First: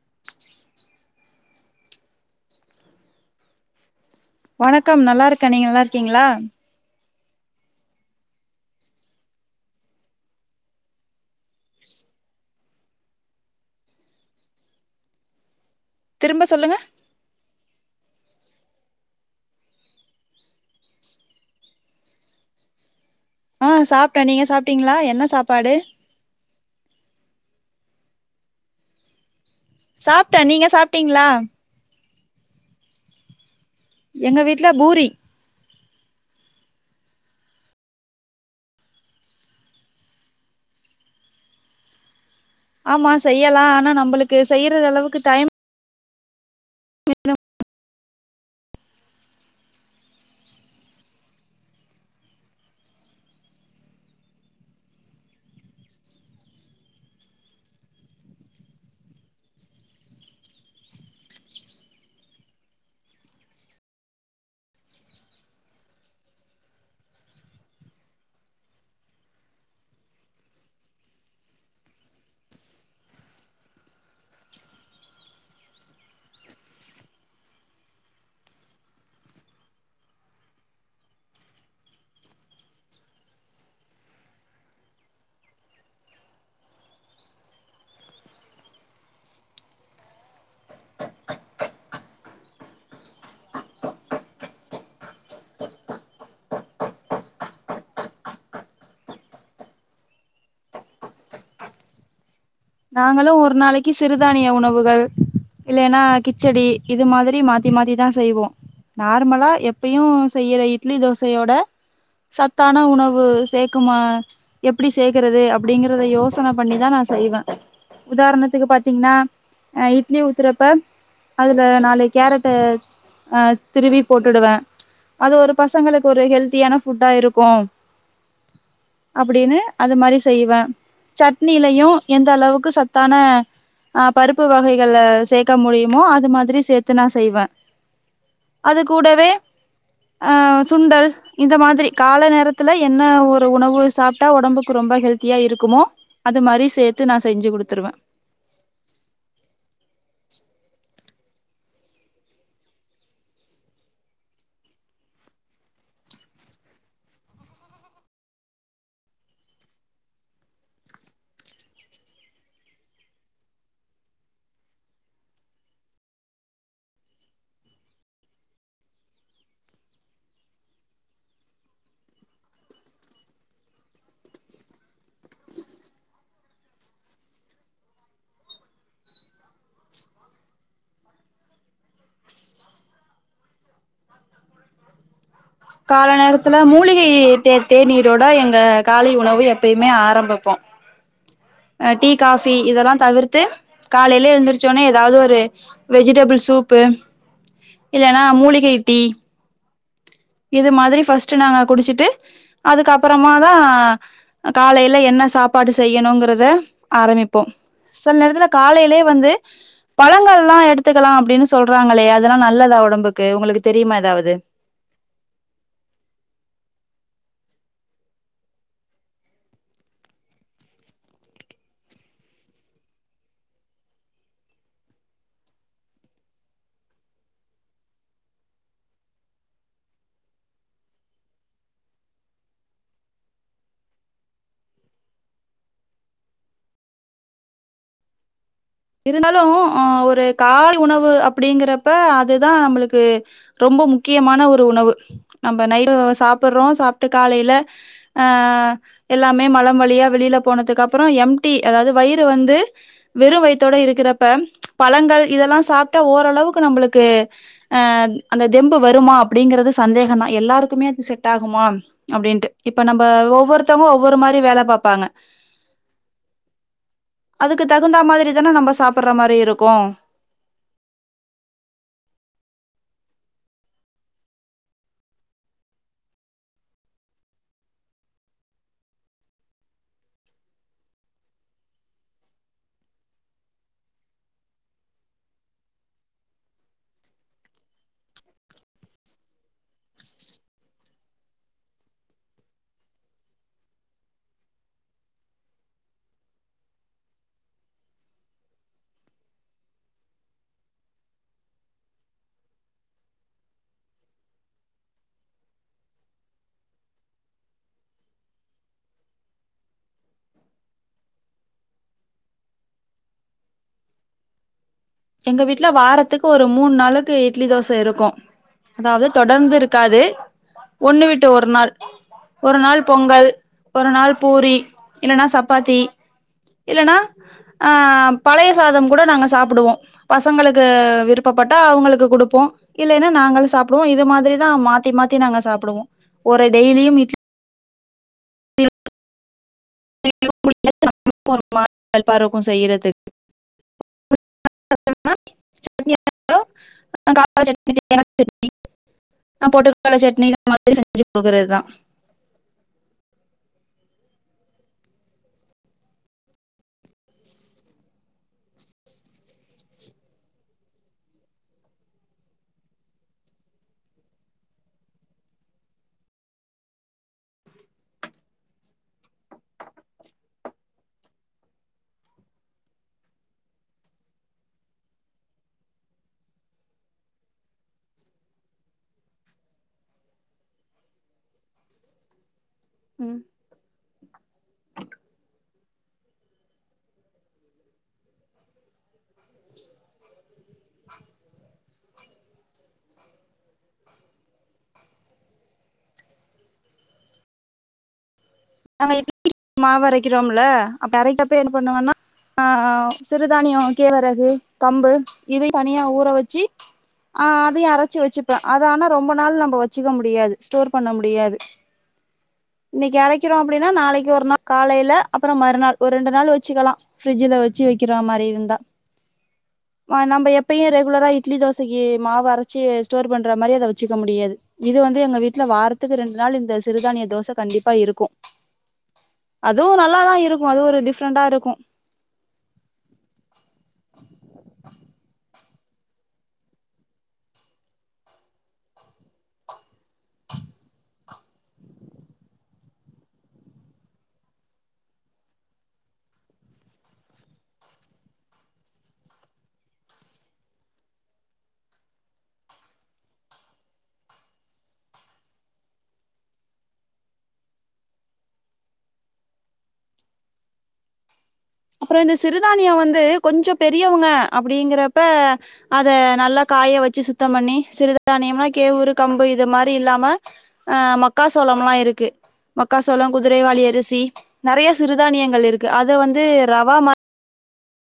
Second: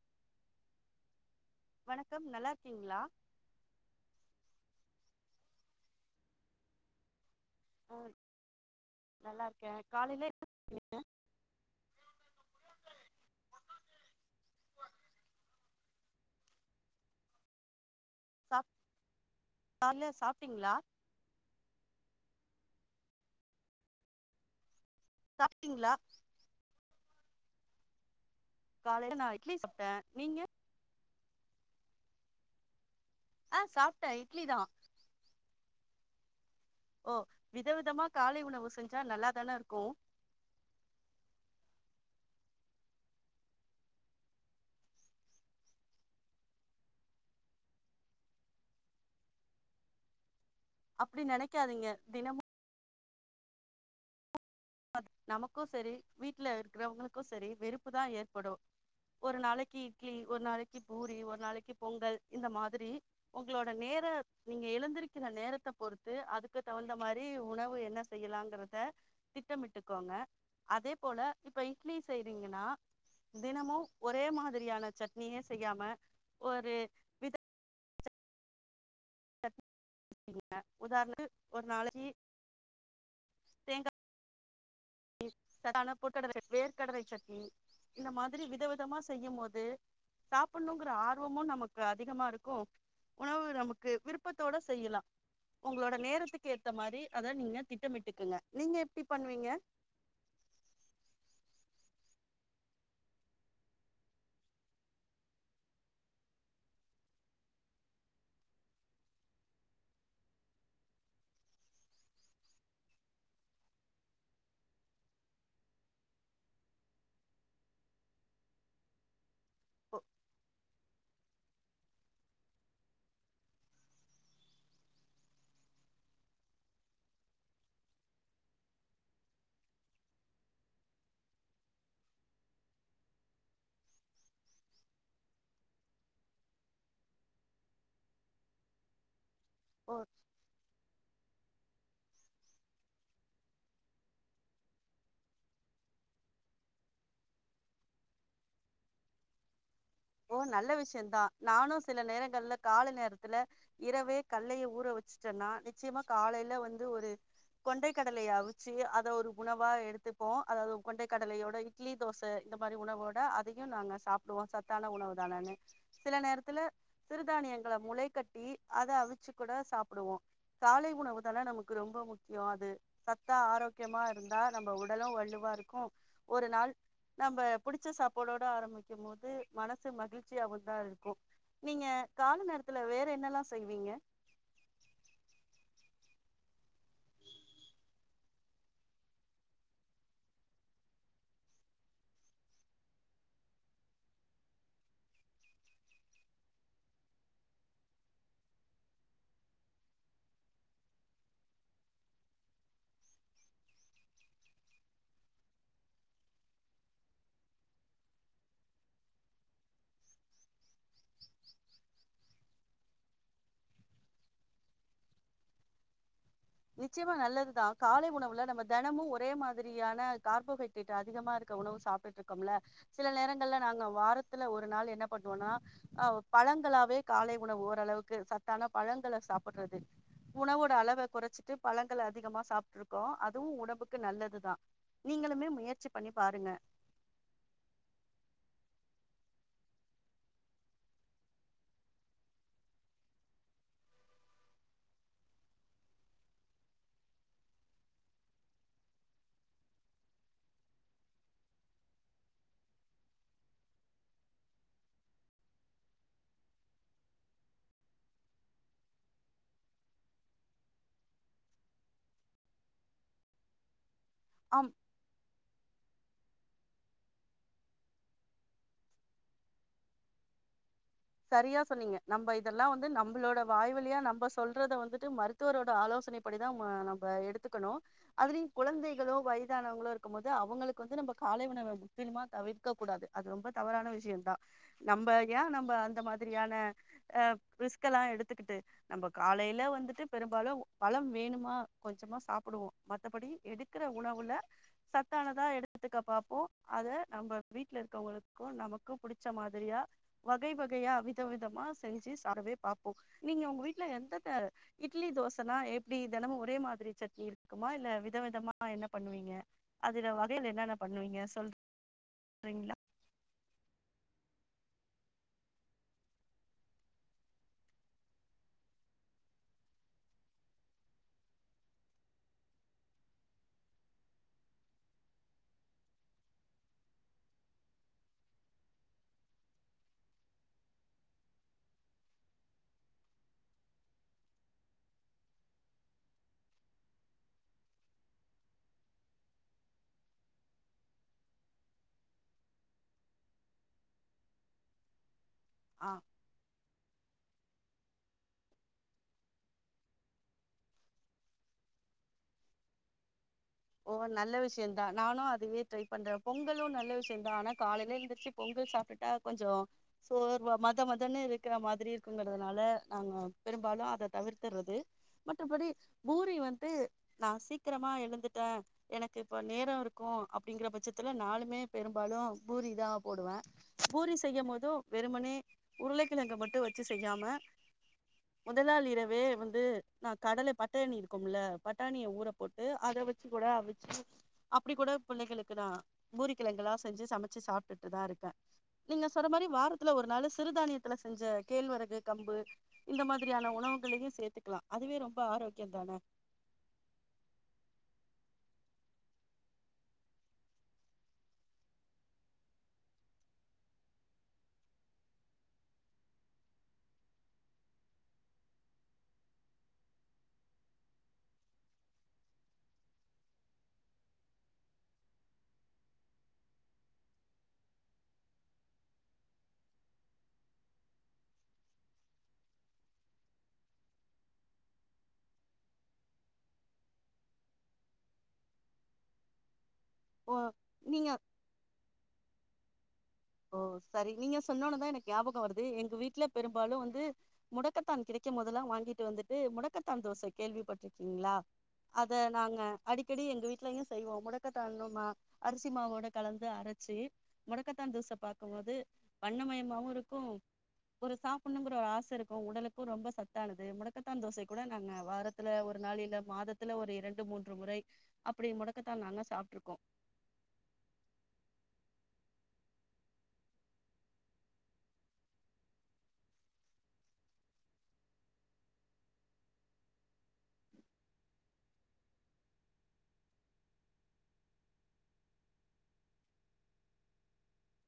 [inaudible] வணக்கம் நல்லா இருக்கீங்களா வணக்கம் நல்லா இருக்கேன் நீங்க நல்லா இருக்கீங்களா உஹ் நல்லா இருக்கே காலையில திரும்ப சொல்லுங்க சாப் காலயில சாப்புட்டீங்ளா ஆஹ் சாப்ட்டேன் நீங்க சாப்ட் டிங்களா என்ன சாப்பாடு சாப்ட்டீங்களா காலையில நான் சாப்ட்டே நீங்க சாப்பிட்டீங்ளா ஆ சாப்ட்டே எங்க இட்லி தா வீட்ல பூரி ஓ விதவிதமா காலை உணவு செஞ்சா நல்லாதானே இருக்கு ஆமா செய்யலாம் ஆனா நம்மளுக்கு செய்யறது அளவுக்கு டைம் [inaudible] அப்டி நனைக்காதீங்க தினமும் நமக்கும் சரி வீட்டுல இருக்கிறவங்களுக்கு சரி வெறுப்புதான் ஏற்படும் ஒரு நாளைக்கு இட்லி ஒரு நாளைக்கு பூரி ஒரு நாளைக்கு பொங்கல் இந்த மாரி உங்களோட நேர நீங்க எழுந்திருக்கிற நேரத்த பொறுத்து அதுக்கு தகுந்த மாரி உணவு என்ன செய்யலாங்கறத திட்டமிட்டுக்கோங்க அதே போல இப்ப இட்லி செய்றீங்கன்னா தினமும் ஒரே மாதிரியான சட்னிய செய்யாம ஒரு வித உதாரணத்து ஒரு நாளைக்கு தேங்கா சான பொடடரை வேர்க்கடலை சட்னி இந்த மாரி வித விதமா செய்யும் போது சாப்படணுங்கிற ஆர்வமும் நமக்கு அதிகமா இருக்கும் உணவு நமக்கு விருப்பத்தோட செய்யலாம் உங்களோட நேரத்துக்கு ஏத்த மாரி அதை நீங்க திட்டமிட்டுக்குங்க நீங்க எப்படி பண்ணுவீங்க நாங்களும் ஒரு நாளைக்கு சிறுதானிய உணவுகள் இல்லன்னா கிச்சடி இது மாரி மாத்தி மாத்திதான் செய்வோம் நார்மலா எப்பயும் செய்யற இட்லி தோசையோட சத்தான உணவு சேர்க்கமா எப்டி சேர்க்கறது அப்டிங்கறத யோசனை பண்ணிதான் நான் செய்வேன் உதாரணத்துக்கு பாத்தீங்கன்னா அ ஓ இட்லி உத்தறப்பா அதுல நாலு கேரட அ திருவி போட்டுவேன் அது ஒரு பசங்களுக்கு ஒரு ஹெல்த்தியான ஃபுட்டா இருக்கும் அப்டின்னு அது மாரி செய்வேன் சட்னியிலையும் எந்த அளவுக்கு சத்தான ஆ பருப்பு வகைகள சேர்க்க முடியுமோ அது மாதிரி சேர்த்து நான் செய்வேன் அது கூடவே ஓ அஹ் சுண்டல் இந்த மாதிரி கால நேரத்துல என்ன ஒரு உணவு சாப்பட்டா உடம்புக்கு ரொம்ப ஹெல்த்தியா இருக்குமோ அது மாரி சேர்த்து த்து நான் செஞ்சு கொடுத்துருவேன் ஓ நல்ல விஷயம்தான் நானும் சில நேரங்கள்ல கால நேரத்துல இரவே கல்லைலா ஊற வச்சுட்டேன்னா நிச்சயமா காலையில வந்து ஒரு கொண்டை கடலைய அவிச்சு அத ஒரு உணவா எடுத்துப்போம் அதாவது கொண்டை கடலையோட இட்லி தோசை இந்த மாரி உணவோட அதையும் நாங்க சாப்படுவோம் சத்தான உணவு தானு சில நேரத்துல சிறுதானியங்கள முளை கட்டி அத அவிச்சு கூட சாப்பிடுவோம் காலை உணவு தானே நமக்கு ரொம்ப முக்கியம் அது சத்தா ஆரோக்கியமா இருந்தா நம்ம உடலும் வள்ளுவா இருக்கும் ஒரு நாள் நம்ம புடிச்ச சாப்பாடோட ஆரம்பிக்கும் போது மனசு மகிழ்ச்சியாவ தான் இருக்கும் நீங்க கால நேரத்துல வேற என்னல்லாம் செய்வீங்க கால நேரத்துல மூலிகை தே தே நீரோட எங்க காலை உணவு எப்பயுமே ஆரம்பிப்போம் அ டீ காபி இதெல்லாம் தவிர்த்து காலயிலயே இருழுந்திரச்சோனே ஏதாவது ஒரு வெஜிடபிள் சூப்பு இல்லன்னா மூலிகை டீ இது மாதிரி ஃபஸ்ட் நாங்க குடிச்சுட்டு அதுக்கப்புறமாதான் காலையில என்ன சாப்பாடு செய்யணுங்கிறத ஆரம்பிப்போம் சில நேரத்துல காலையிலயே வந்து பழங்கள் எல்லாம் எடுத்துக்கலாம் அப்படின்னு சொல்றாங்களே அதெல்லாம் நல்லதா உடம்புக்கு உங்களுக்கு தெரியுமா ஏதாவது நிச்சயமா நல்லதுதான் காலை உணவுல நம்ம தினமும் ஒரே மாதிரியான கார்போஹைட்ரேட் அதிகமா இருக்க உணவு சாப்பிட்டுட்டு இருக்கோம்ல சில நேரங்கள்ல நாங்க வாரத்துல ஒரு நாள் என்ன பண்ணுவோம்னா ஆஹ் பழங்களாவே காலை உணவு ஓரளவுக்கு சத்தான பழங்கள சாப்பிடுறது உணவோட அளவை குறைச்சு ட்டு பழங்கள் அதிகமா சாப்பட்டு இருக்கோம் அதுவும் உடம்புக்கு நல்லதுதான் நீங்களுமே முயற்சி பண்ணி பாருங்க இருந்தாலும் ஆ ஒரு கால் உணவு அப்டிங்கறப்ப அதுதான் நம்மளுக்கு ரொம்ப முக்கியமான ஒரு உணவு நம்ம நைட சாப்படுறோம் சாப்பட்டு காலையில ஆ எல்லாமே மழம் வழியா வெளியில போனதுக்கு அப்பறம் எம்டி அதாவது வயிறு வந்து வெறும் வைத்து இருக்கிறப்ப பழங்கள் இதெல்லாம் சாப்பட்டா ஓரளவுக்கு நம்மளுக்கு அந்த தெம்பு வருமா அப்டிங்கற சந்தேகம் தான் எல்லாருக்குமே அ செட் ஆகு மா அப்டின்ட்டு இப்ப நம்ம ஒவ்வொருத்தவங்க ஒர ஒரு மாரி வேல ஆம் பாப்பாங்க அதுக்கு தகுந்தா மாதிரி இதான நம்ம சாப்புடுற மாரி இருக்கும் சரியா சொன்னீங்க நம்ம இதெல்லாம் வந்து நம்மளோட வாய்விலியா நம்ம சொல்றத வந்துட்டு மருத்துவரோட ஆலோசனை படிதான் நம்ம எடுத்துக்கணும் அதுலயும் கெழந்தைகளோ வயதானவங்களோ இருக்கும் போது அவங்களுக்கு வந்து நம்ம காலைவுணவை முக்கியமா தவிர்க்க கூடாது அது ரொம்ப தவறான விஷயம் தான் நம்ம ஏன் நம்ம இதமாதிரியான ரிஸ்க்லா எடுத்துக்கிட்டு நம்ம காலையில வந்துட்டு பெரும்பாலும் பழம் வேணுமா கொஞ்சமா சாப்படுவோம் மத்தபடி எடுக்கிற உணவுல சத்தானதா எடுத்துக்க பார்பப்போம் அத நம்ம வீட்டுல இருக்கவங்களுக்கும் நமக்கும் படிச்ச மாரியா வகை வகை கையா வித விதமா செஞ்சு சாரவே பாப்போம் நீங்க உங்க வீட்டுல எந்த இட்லி தோசைனா எப்டி ஒரே மாரி சட்னி இருக்குமா இல்ல விதவிதமா என்ன பண்ணுவீங்க அதுல வகையில என்னன்ன பண்ணுவீங்க சொல் ரீங்களா எங்க வீட்டுல வாரத்துக்கு ஒரு மூணு நாளுக்கு இட்லி தோச இருக்கும் அதாவது தொடர்ந்து இருக்காது ஒண்ணு வீட்டு ஒரு நாள் ஒரு நாள் பொங்கல் ஒரு நாள் பூரி இல்லன்னா சப்பாத்தி இல்லன்னா ஆஹ் பழைய சாதம் கூட நாங்க சாப்பிடுவோம் பசங்களுக்கு விருப்பப்பட்டா அவங்களுக்கு குடுப்போம் இல்லைன்னா நாங்களும் சாப்பிடுவோம் இது மாதிரிதான் மாத்தி மாத்தி நாங்க சாப்பிடுவோம் ஒரு டெய்லியும் இட் ன்னு ட்டு [inaudible] ப்பாக்கும் செய்யறதுக்கு ஆஹ கர சட்ன தேங்கா சட்னிஹ் போட்டுக்கல சட்னி இந்த மாதிரி செஞ்சு கொடுக்குறதுதான் ஓ நல்ல விஷயம்தான் நானும் அதையே ட்ரை பண்றேன் பொங்கலும் நல்ல விஷயம்தான் ஆனா காலையில எந்துருச்சு பொங்கல் சாப்பிட்டா கொஞ்சம் சோர்வ மத மதன்னு இருக்கிற மாதிரி இருக்குங்கிறதுனால நாங்க பெரும்பாலும் அத தவிர்த்துறது மற்றபடி பூரி வந்து நான் சீக்கிரமா எழுந்து எனக்கு இப்ப நேரம் இருக்கும் அப்டிங்கிற பட்சத்துல நளுமே பெரும்பாலும் பூரி தான் போடுவேன் பூரி செய்யும் போதும் வெறுமனே உருளைக்கிழங்க மட்டும் வச்சு செய்யாம முதலாள இரவே வந்து நான் கடல பட்டாணி இருக்கும்ல பட்டாணிய ஊற போட்டு அத உஹம் வச்சு கூட அவுச்சி அப்டி கூட பிள்ளைகளுக்கு நான புரிக்கிழங்கா செஞ்சு சமைச்சு சாப்பட்டுட்டுதான் இருக்கேன் நீங்க சொற மாரி வாரத்துல ஒரு நாலு சிறுதானியத்துல செஞ்ச கேழ்வரகு கம்பு இந்த மாரியான உணவுகளையும் சேர்த்துக்கலாம் அதுவே ரொம்ப ஆரோக்கியம்தானே நா இ மாவுரைக்கிறோம்ல அப்ப இறைக்கப்ப என்ன பண்ணுவன்னா ஆ சிறுதானியம் கேவரகு கம்பு இதயும் தனியா ஊற வச்சு ஆஹ் அதையும் அரைச்சு வச்சுப்பேன் அத ஆனா ரொம்ப நாள் நம்ம வச்சுக்க முடியாது ஸ்டோர் பண்ண முடியாது இன்ன வைக்கிறோம் அப்டின்னா நாளைக்கு ஒரு நாள் காலையில அப்பறம் மறுநாள் ஒரு ரெண்டு நாள் வச்சுக்கலாம் ஃபரிஜல வச்சு வைக்கிற மாரி இருந்தா நம்ம எப்பயும் ரெகுலரா இட்லி தோசைக்கு மாவு அரைச்சி ஸ்டோர் பண்ற மாரி அத வச்சுக்க முடியாது இது வந்து எங்க வீட்டல வாரத்துக்கு ரெண்டு நாள் இந்த சிறுதானிய தோச கண்டிப்பா இருக்கும் அதுவும் நல்லாதான் ஓ இருக்கும் அது ஒரு நீங்க டிஃப்ரெண்டண்டா இருக்கும் ஓ செரி நீங்க சொன்னோனுதான் எனக்கு ஞாபகம் வருது எங்க வீட்டுல பெரும்பாலும் வந்து முடக்கத்தான் கிடைக்கும் முதல்லாம் வாங்கிட்டு வந்துட்டு முடக்கத்தான் தோசை கேள்விப்பட்டிருக்கீங்களா அத நாங்க அடிக்கடி எங்க வீடலயையும் செய்வோம் முடக்கத்தான் அரிசி மாவோட கலந்து அரைச்சு முடக்கத்தான் தோச பாக்கும்ம்போது வண்ணமயமாவும் இருக்கும் ஒரு சாப்படணுங்கிற ஒரு ஆசை இருக்கும் உடலுக்கும் ரொம்ப சத்தானது முடக்கத்தான் தோசை கூட நாங்க வாரத்துல ஒரு நாள் இல்ல மாதத்துல ஒரு இரண்டு மூன்று முறை அப்டி முடக்கத்தான் நாங்க சாப்பிட்டுருக்கோம் அப்பறம் இந்த சிறுதானியம் வந்து கொஞ்சம் பெரியவங்க அப்டிங்கிறப்ப அத நல்லா காய வச்சு சுத்தம் பண்ணி சிறுதானியம்னா கேவுரு கம்பு இது மாரி இல்லாம ஆ மக்காசோளம் எல்லாம் இருக்கு மக்காசோளம் குதிரைவாளி அரிசி நெறைய சிறுதானியங்கள் இருக்கு அத வந்து ரவாம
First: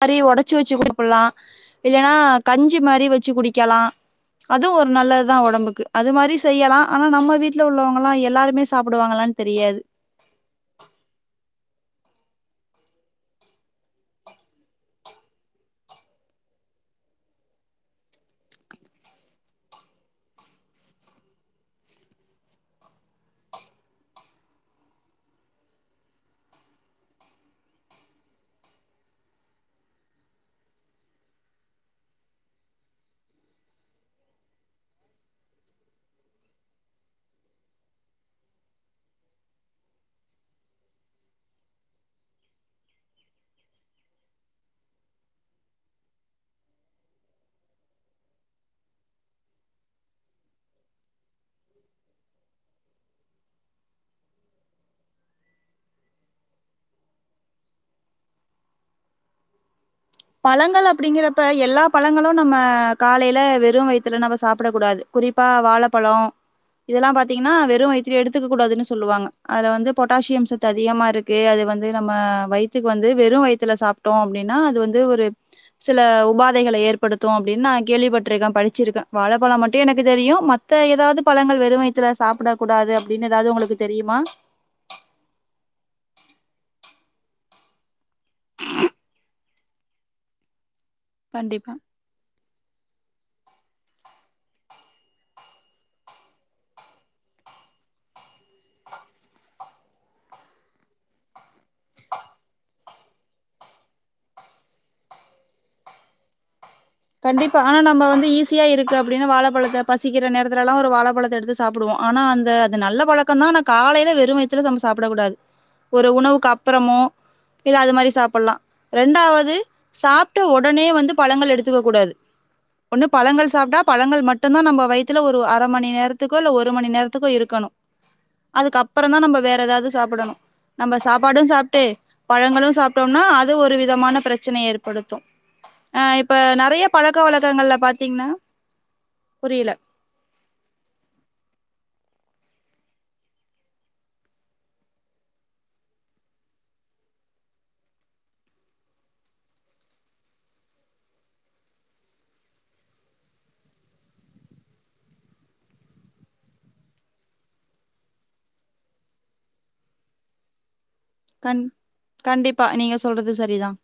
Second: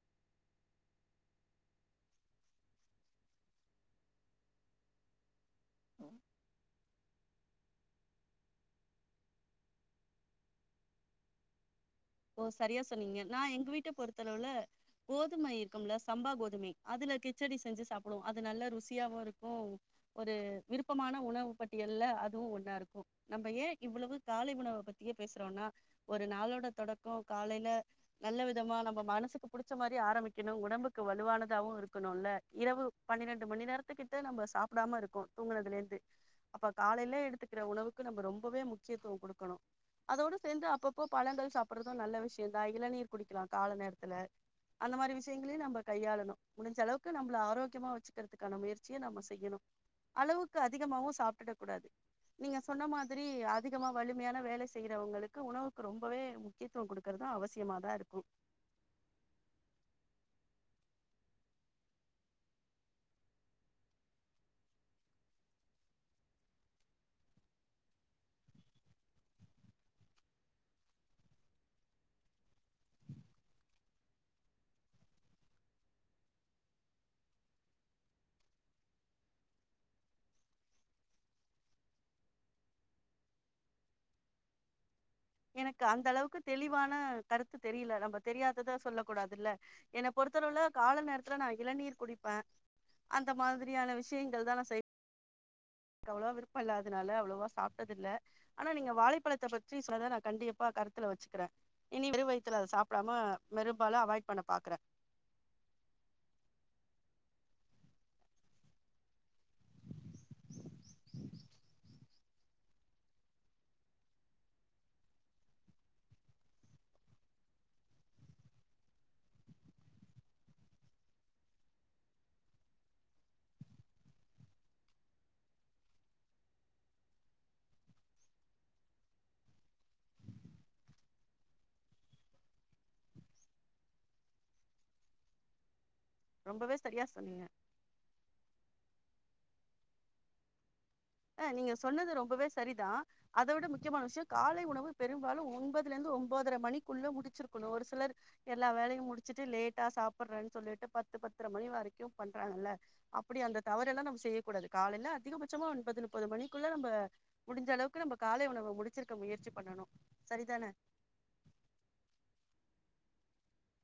மாரி உடைச்சு வச்சு குடுப்பலாம் இல்லன்னா கஞ்சி மாரி வச்சு குடிக்கலாம் அதுவும் ஒரு நல்லதுதான் உடம்புக்கு க்கு அது மாரி செய்யலாம் ஆனா நம்ம வீட்டுல உள்ளவங்கல்லாம் எல்லாருமே சாப்படுவாங்களானு தெரியாது ஓ சரியா சொன்னீங்க நான் எங்க வீட்ட பொறுத்தளவுல கோதுமை இருக்கும்ல சம்பா கோதுமை அதுல கிச்சடி செஞ்சு சாப்பிடுவோம் அது நல்லா ருசியாவும் இருக்கும் ஒரு விருப்பமான உணவு பட்டியல்ல அதுவும் ஒன்னா இருக்கும் நம்ம ஏன் இவ்வளவு காலை உணவை பத்தியே பேசுறோம்னா ஒரு நாளோட தொடக் காலையில நல்ல விதமா நம்ம மனசுக்கு புடிச்ச மாரி ஆரம்பிக்கணும் உடம்புக்கு வலுவானதாவும் இருக்கணும்ல்ல இரவு பன்னிரெண்டு மணி நேரத்துக்கிட்ட நம்ம சாப்படாம இருக்க தூங்றகுதுல இருந்து அப்ப காலையில எடுத்துக்கிற உணவுக்கு நம்ம ரொம்பவே முக்கியத்துவம் கொடுக்கணும் அதோடு சேர்ந்து அப்பப்போ பழங்கள் சாப் சாப்புறதும் நல்ல விஷயம்ந்தான் இளநீர் குடிக்கலாம் கால நேரத்துல அந்த மாரி விஷயங்களையும் நம்ம கையாளணும் முடிஞ்சளவுக்கு நம்மளை ஆரோக்கியமாக வச்சுக்கிறதுக்கான முயற்சியை நம்ம செய்யணும் அளவுக்கு அதிகமவும் சாப்பட்டுட கூடாது நீங்க சொன்ன மாதரி அதிகமா வலிமையான வேல செய்யிறவங்களுக்கு உணவுக்கு ரொம்பவே முக்கியத்துவம் கொடுக்கறதும் அவசியமாதா இருக்கும் பழங்கள் அப்டிங்கிறப்ப எல்லா பழங்களும் நம்ம காலைல வெறும் வயித்துல நம்ம சாப்பட கூடாது குறிப்பா வாழப்பழம் இதெல்லாம் பாத்தீங்கன்னா வெறும் வயித்துல எடுத்துக்க கூடாதுன்னு சொல்லுவாங்க அதுல வந்து பொட்டாசியம் சத்து அதிகமா இருக்கு அது வந்து நம்ம வயித்துக்கு வந்து வெறும் வயித்துல சாப்பட்டோம் அப்டின்னா அது வந்து இதுஒரு சில உபாதைகளை ஏற்படுத்தும் அப்டின்னு நான கேள்விப்பட்டிருக்கேன் படிச்சிருக்கேன் வாழை பழம் மட்டும் எனக்கு தெரியும் மத்த ஏதாவது பழங்கள் வெறுவைத்துல சாப்பட கூடாது அப்டின்னு ஏதாவது உங்களுக்கு தெரியுமா எனக்கு அந்த அளவுக்கு தெளிவான கருத்து தெரியல நம்ம தெரியாதத சொல்ல கூடாதுல்ல என்ன பொறுத்தளவுல கால நேரத்துல நான் கண்டிப்பா இளநீர் குடிப்பேன் அந்த மாரியான விஷயங்கள் தான் நான் செய் க்கு அவ்ளவா விருப்பம் இல்லாததுனால அவ்வளவா சாப்ட்டது இல்ல ஆனா நீ வாழைப்பழத்தை பத்தி சொன்னதை நான் கண்டிப்பா கருத்துல வச்சுக்கிறேன் இனி வெரு வயத்துல அத சாப்படாம வெரும்பால அவாய்ட் பண்ண பாக்குறேன் கண்டிப்பா ஆனா நம்ம வந்து ஈஸியா இருக்கு அப்டின்னு வாழைப்பழத்தை பசிக்கிற நேரத்துலல்லாம் ஒரு வாழைப்பழத்தை எடுத்து சாப்படுவோம் ஆனா அந்த அது நல்ல பழக்கம் தான் ஆனா காலையில வெறும் வயத்துல நம்ம சாப்படக்க கூடாது ஒரு உணவுக்கு அப்பறமோ இல்ல அது மாரி சாப்படலாம் ரெண்டாவது சாப்பட்ட உடனே வந்து பழங்கள் எடுத் எடுத்துக்க கூடாது ஒண்ணு பழங்கள் சாப்பட்டா பழங்கள் மட்டும்தான் நம்ம வயித்ல ஒரு அரை மணி நேரத்துக்ககோ இல்ல ஒரு மணி நேரத்துக்கோ இருக்கணும் அதுக்கப்புறம் தான் நம்ம வேற ஏதாவது சாப்படணும் நம்ம சாப்பாடும் சாப்ப பழங்களும் சாப்பட்டோம்னா அது ஒரு விதமான பிரச்சனை ஏற்படுத்தும் இப்ப ரொம்பவே நிறைய சரியா பழக்க சொன்னீங்க வழக்கங்கள்ல பாத்தீங்கன்னா புரியல ஹ நீங்க சொன்னது ரொம்பவே சரிதான் அத விட முக்கியமான விஷயம் காலை உணவு பெரும்பாலும் ஒன்பதுல இருந்து ஒன்பதரை மணிக்குள்ள முடிச்சிருக்கணும் ஒரு சிலர் எல்லா வேலயும் முடிச்சுட்டு லேட்டா சாப்படுறேன்னு சொல்லிட்டு பத்து பத்தரை மணி வரைக்கும் பண்றாங்கல்ல அப்டி அந்த தவறு எல்லாம் நம்ம செய்யக்கூடாது காலையில அதிகபட்சமா ஒன்பது ஒன்பது மணிக்குள்ள நம்ம முடிஞ்ச அளவுக்கு நம்ம காலை உணவு முடிச்சிருக்க முயற்சி பண்ணணும் சரிதானே கண் கண்டிப்பா நீங்க சொல்றது சரிதான்